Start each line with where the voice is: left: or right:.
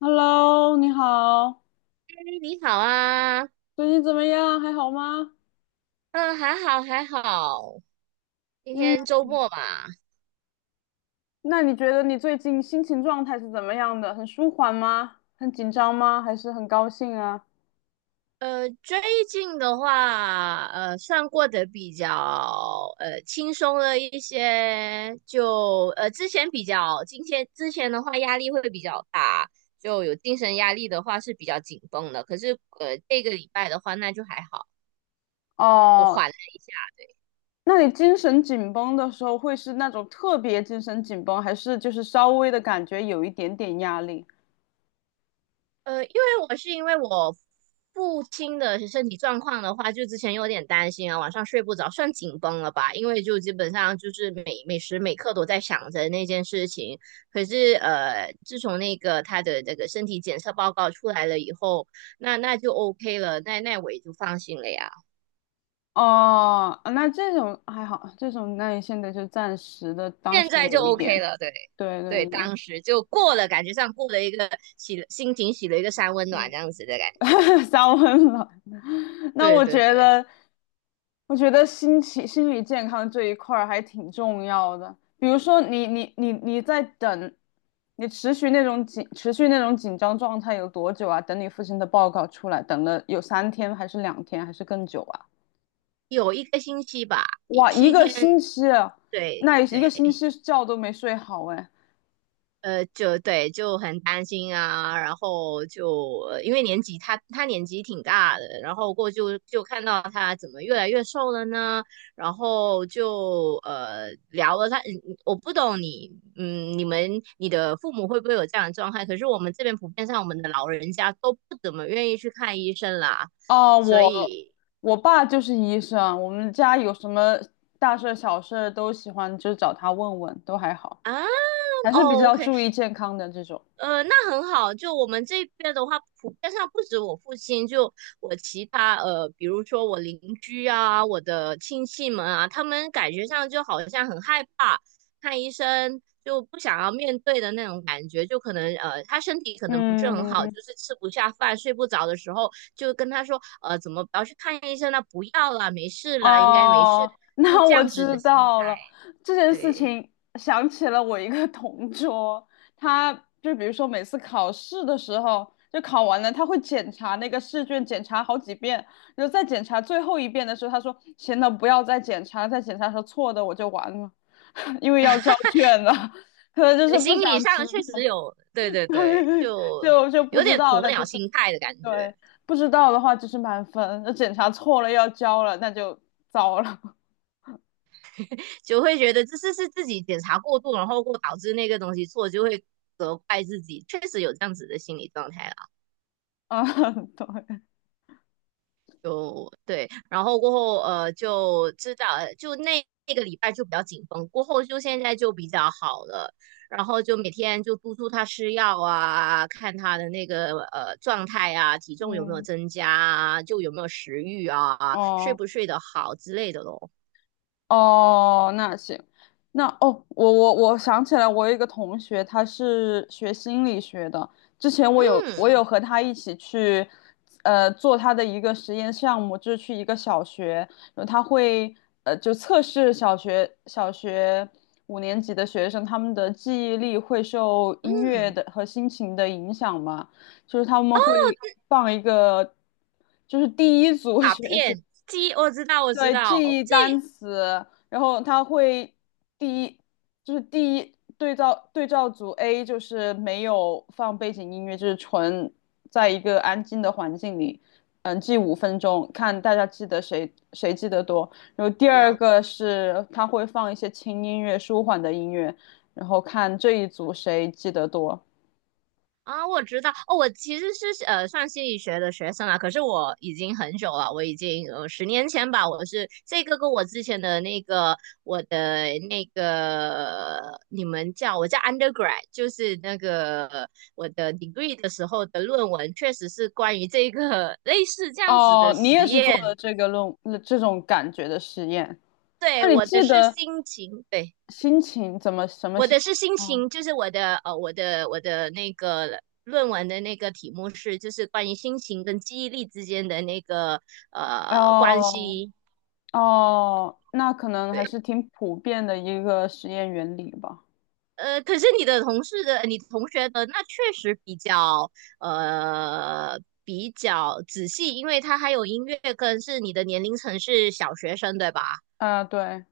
left: Hello，你好，
right: 哎你好啊，
left: 最近怎么样？还好吗？
right: 嗯，还好还好。今
left: 嗯，
right: 天周末嘛。
left: 那你觉得你最近心情状态是怎么样的？很舒缓吗？很紧张吗？还是很高兴啊？
right: 最近的话，算过得比较轻松了一些，就之前比较，今天之前的话压力会比较大，就有精神压力的话是比较紧绷的。可是这个礼拜的话那就还好，就
left: 哦，
right: 缓了。
left: 那你精神紧绷的时候会是那种特别精神紧绷，还是就是稍微的感觉有一点点压力？
right: 因为我父亲的身体状况的话，就之前有点担心啊，晚上睡不着，算紧绷了吧？因为就基本上就是每时每刻都在想着那件事情。可是自从那个他的那个身体检测报告出来了以后，那就 OK 了，那我也就放心了呀。
left: 哦，那这种还好，那你现在就暂时的，当
right: 现
left: 时
right: 在就
left: 有一
right: OK
left: 点，
right: 了，对
left: 对
right: 对，
left: 对对，
right: 当时就过了，感觉上过了一个洗了心情洗了一个三温暖
left: 嗯。
right: 这样子的感觉。
left: 烧温暖。那
right: 对
left: 我
right: 对
left: 觉
right: 对。
left: 得，我觉得心情、心理健康这一块儿还挺重要的。比如说你，你、你、你在等，你持续那种紧、持续那种紧张状态有多久啊？等你父亲的报告出来，等了有3天，还是2天，还是更久啊？
right: 有一个星期吧，
left: 哇，一
right: 七
left: 个
right: 天
left: 星期啊。
right: 对
left: 那一个
right: 对。
left: 星期觉都没睡好哎。
right: 就对，就很担心啊，然后就因为年纪，他年纪挺大的，然后过就看到他怎么越来越瘦了呢，然后就聊了他。嗯我不懂你，你们你的父母会不会有这样的状态？可是我们这边普遍上，我们的老人家都不怎么愿意去看医生啦，
left: 哦，
right: 所
left: 我
right: 以
left: 我爸就是医生，我们家有什么大事儿小事儿都喜欢就找他问问，都还好，
right: 啊，
left: 还是比
right: o
left: 较
right: k
left: 注意健康的这种。
right: 那很好。就我们这边的话，普遍上不止我父亲，就我其他比如说我邻居啊，我的亲戚们啊，他们感觉上就好像很害怕看医生，就不想要面对的那种感觉。就可能他身体可能不是很好，就
left: 嗯，
right: 是吃不下饭、睡不着的时候，就跟他说，怎么不要去看医生了？不要了，没事了，应该没事，
left: 哦，
right: 就
left: 那
right: 这
left: 我
right: 样子的
left: 知
right: 心态。
left: 道了。这件事
right: 对。
left: 情想起了我一个同桌，他就比如说每次考试的时候，就考完了，他会检查那个试卷，检查好几遍，然后再检查最后一遍的时候，他说：“行了，不要再检查了，再检查说错的我就完了，因为要交卷了。”可能就是
right: 对，
left: 不
right: 心
left: 想
right: 理
left: 知
right: 上确
left: 道，
right: 实有，对对对，就
left: 就不
right: 有
left: 知
right: 点
left: 道，
right: 鸵
left: 那就
right: 鸟
left: 是
right: 心态的感觉。
left: 对，不知道的话就是满分，那检查错了要交了，那就糟了。
right: 就会觉得这是自己检查过度，然后过导致那个东西错，就会责怪自己，确实有这样子的心理状态了。
left: 啊，对，
right: 就对，然后过后就知道，就那个礼拜就比较紧绷，过后就现在就比较好了，然后就每天就督促他吃药啊，看他的那个状态啊，体重有没有
left: 嗯，
right: 增加啊，就有没有食欲啊，睡
left: 哦
right: 不睡得好之类的咯。
left: 哦，那行，那哦，我想起来，我有一个同学，他是学心理学的。之前我有我
right: 嗯
left: 有和他一起去，做他的一个实验项目，就是去一个小学，然后他会就测试小学五年级的学生，他们的记忆力会受音乐
right: 嗯，
left: 的和心情的影响嘛，就是他们会放一个。就是第一组
right: 卡
left: 学生，
right: 片机我知道我知
left: 对，
right: 道，
left: 记忆
right: 这
left: 单词，然后它会第一第一对照组 A 就是没有放背景音乐，就是纯在一个安静的环境里，嗯，记5分钟，看大家记得谁记得多。然后第
right: 比
left: 二
right: 较
left: 个
right: 多
left: 是它会放一些轻音乐、舒缓的音乐，然后看这一组谁记得多。
right: 啊，我知道哦。我其实是算心理学的学生啦，可是我已经很久了，我已经10年前吧，我是这个跟我之前的那个我的那个你们叫我叫 undergrad，就是那个我的 degree 的时候的论文，确实是关于这个 类似这样子的
left: 哦，你
right: 实
left: 也是做了
right: 验。
left: 这个这种感觉的实验，那
right: 对，
left: 你
right: 我
left: 记
right: 的是
left: 得
right: 心情，对，
left: 心情怎么什么
right: 我
left: 心？
right: 的是心
left: 哦
right: 情，就是我的我的那个论文的那个题目是，就是关于心情跟记忆力之间的那个关
left: 哦
right: 系。
left: 哦，那可能还
right: 对。
left: 是挺普遍的一个实验原理吧。
right: 可是你的同事的、你同学的那确实比较呃比较仔细，因为他还有音乐跟是你的年龄层是小学生，对吧？
left: 啊，对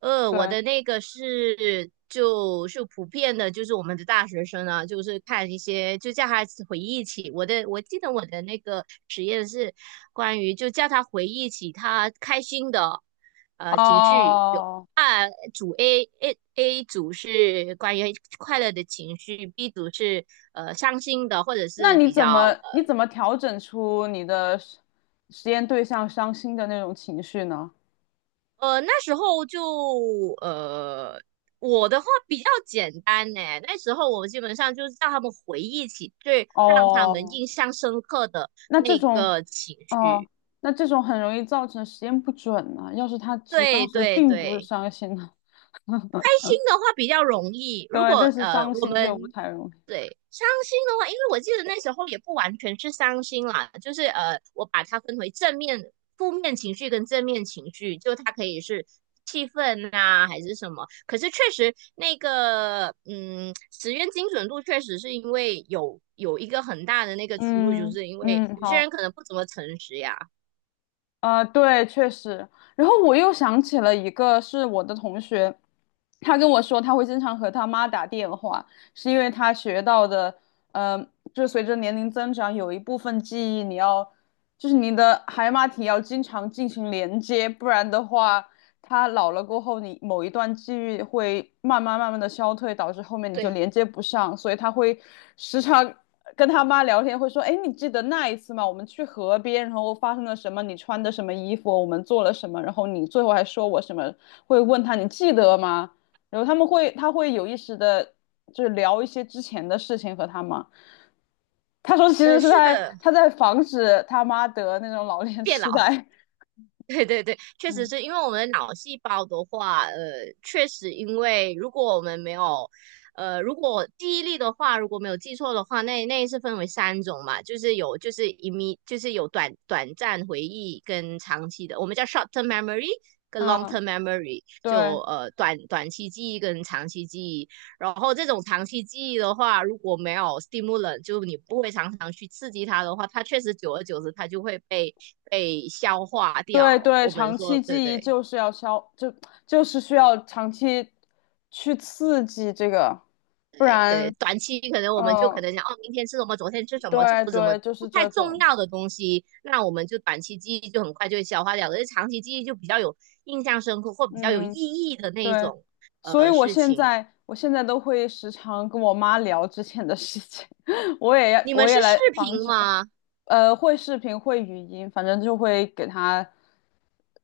right: 我
left: 对，
right: 的那个是就是普遍的，就是我们的大学生啊，就是看一些就叫他回忆起我的，我记得我的那个实验是关于就叫他回忆起他开心的情绪，有
left: 哦，
right: 组 A A A 组是关于快乐的情绪，B 组是伤心的或者
left: 那
right: 是
left: 你
right: 比
left: 怎
right: 较
left: 么你怎么调整出你的实验对象伤心的那种情绪呢？
right: 那时候就呃，我的话比较简单呢。那时候我基本上就是让他们回忆起最让他们
left: 哦，
right: 印象深刻的
left: 那这
right: 那
left: 种
right: 个情
left: 哦，
right: 绪。
left: 那这种很容易造成实验不准呢、要是他其实
right: 对
left: 当时
right: 对
left: 并不是
right: 对。
left: 伤心呢，
right: 开心的话比较容易，
left: 对，
right: 如果
left: 但是伤
right: 我
left: 心就不
right: 们
left: 太容易。
right: 对伤心的话，因为我记得那时候也不完全是伤心啦，就是我把它分为正面、负面情绪跟正面情绪，就它可以是气氛啊还是什么。可是确实那个实验精准度确实是因为有一个很大的那个出入，就
left: 嗯
right: 是因为
left: 嗯，
right: 有些
left: 好。
right: 人可能不怎么诚实呀。
left: 啊、对，确实。然后我又想起了一个，是我的同学，他跟我说他会经常和他妈打电话，是因为他学到的，呃，就随着年龄增长，有一部分记忆你要，就是你的海马体要经常进行连接，不然的话，他老了过后，你某一段记忆会慢慢慢慢的消退，导致后面你就
right: 对，
left: 连接不上，所以他会时常跟他妈聊天，会说：“哎，你记得那一次吗？我们去河边，然后发生了什么？你穿的什么衣服？我们做了什么？然后你最后还说我什么？会问他你记得吗？”然后他会有意识的，就是聊一些之前的事情和他妈。他说其实是
right: 是
left: 在
right: 的，
left: 他在防止他妈得那种老年
right: 变老。
left: 痴呆。
right: 对对对，确实
left: 嗯，
right: 是因为我们的脑细胞的话，确实因为如果我们没有，如果记忆力的话，如果没有记错的话，那是分为三种嘛，就是有就是一米，就是有短暂回忆跟长期的，我们叫 short term memory 跟 long
left: 嗯，
right: term memory，就
left: 对，
right: 短期记忆跟长期记忆。然后这种长期记忆的话，如果没有 stimulant，就你不会常常去刺激它的话，它确实久而久之它就会被消化掉。
left: 对对，
right: 我们
left: 长
right: 说，
left: 期
right: 对
left: 记忆
right: 对
left: 就是需要长期去刺激这个，不
right: 对对，
left: 然，
right: 短期可能我们就
left: 嗯，
right: 可能想，哦，明天吃什么，昨天吃什么，就
left: 对
right: 不怎么
left: 对，就
right: 不
left: 是
right: 太
left: 这
right: 重
left: 种，
right: 要的东西，那我们就短期记忆就很快就会消化掉，而长期记忆就比较有印象深刻或比较有意
left: 嗯，
right: 义的那一
left: 对，
right: 种
left: 所以我
right: 事
left: 现
right: 情。
left: 在我现在都会时常跟我妈聊之前的事情，
right: 你们
left: 我也
right: 是视
left: 来防
right: 频
left: 止，
right: 吗？
left: 会视频会语音，反正就会给她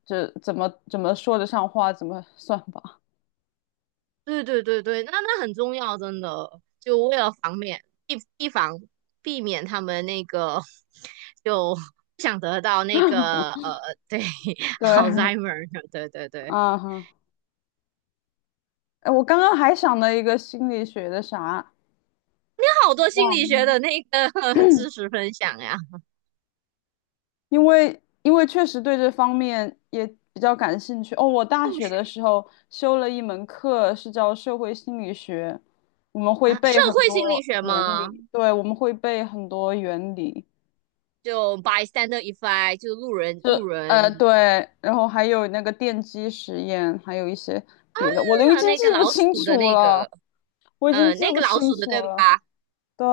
left: 就怎么说得上话，怎么算吧，
right: 对对对对，那很重要，真的，就为了防免避避防避免他们那个 就不想得到那个 对
left: 对，
right: ，Alzheimer，对对对。
left: 啊。哎，我刚刚还想了一个心理学的啥，
right: 好
left: 我
right: 多心
left: 忘
right: 理学
left: 了，
right: 的那个 知识分享呀，
left: 因为确实对这方面也比较感兴趣。哦，我大
right: 兴
left: 学的
right: 趣
left: 时候修了一门课是叫社会心理学，我们会
right: 啊。社
left: 背很
right: 会心理
left: 多
right: 学
left: 原
right: 吗？
left: 理，对，我们会背很多原理，
right: 就 bystander effect，就路人
left: 就
right: 路人，是
left: 对，然后还有那个电机实验，还有一些别的，我都已
right: 啊。
left: 经
right: 那
left: 记
right: 个
left: 不
right: 老
left: 清
right: 鼠的
left: 楚
right: 那
left: 了，
right: 个，
left: 我已经记
right: 那
left: 不
right: 个老
left: 清
right: 鼠的
left: 楚
right: 对
left: 了。
right: 吧？
left: 对，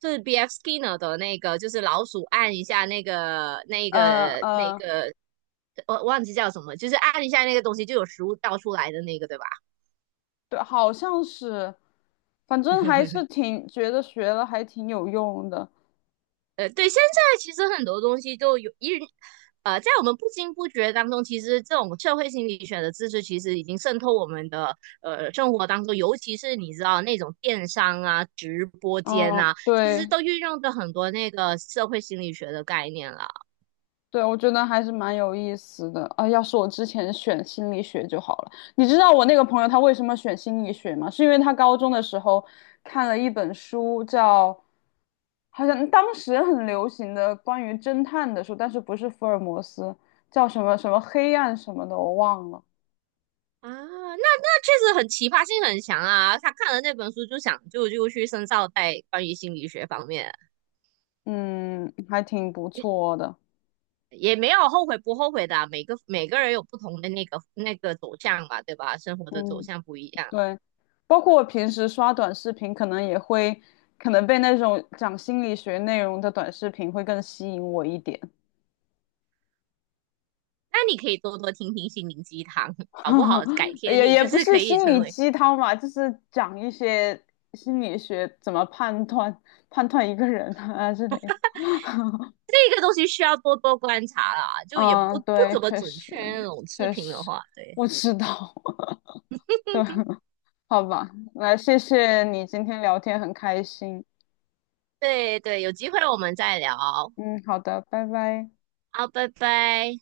right: 是 B.F. Skinner 的那个，就是老鼠按一下那个那
left: 呃
right: 个那
left: 呃，
right: 个，我忘记叫什么，就是按一下那个东西就有食物倒出来的那个，对吧？
left: 对，好像是，反正还是挺觉得学了还挺有用的。
right: 对，现在其实很多东西都有在我们不经不觉当中，其实这种社会心理学的知识其实已经渗透我们的生活当中，尤其是你知道那种电商啊、直播间
left: 嗯，
right: 啊，其实
left: 对
right: 都运用着很多那个社会心理学的概念了。
left: 对，我觉得还是蛮有意思的。啊，要是我之前选心理学就好了。你知道我那个朋友他为什么选心理学吗？是因为他高中的时候看了一本书叫，好像当时很流行的关于侦探的书，但是不是福尔摩斯，叫什么什么黑暗什么的，我忘了。
right: 啊，那确实很奇葩性很强啊！他看了那本书就想就就去深造在关于心理学方面，
left: 嗯，还挺不错的。
right: 也没有后悔不后悔的啊，每个人有不同的那个走向嘛，对吧？生活的走
left: 嗯。
right: 向不一样。
left: 对，包括我平时刷短视频，可能也会，可能被那种讲心理学内容的短视频会更吸引我一点，
right: 那你可以多多听听心灵鸡汤，搞不好 改天
left: 也
right: 你
left: 也
right: 就
left: 不
right: 是
left: 是
right: 可以
left: 心
right: 成
left: 理
right: 为，
left: 鸡汤吧，就是讲一些心理学怎么判断一个人啊 之类的。
right: 这个东西需要多多观察啦，就也不
left: 嗯，
right: 不
left: 对，
right: 怎么
left: 确
right: 准
left: 实
right: 确那种视
left: 确
right: 频的
left: 实，
right: 话，对
left: 我知道，对，好吧，来，谢谢你今天聊天很开心，
right: 对对，有机会我们再聊，
left: 嗯，好的，拜拜。
right: 好，拜拜。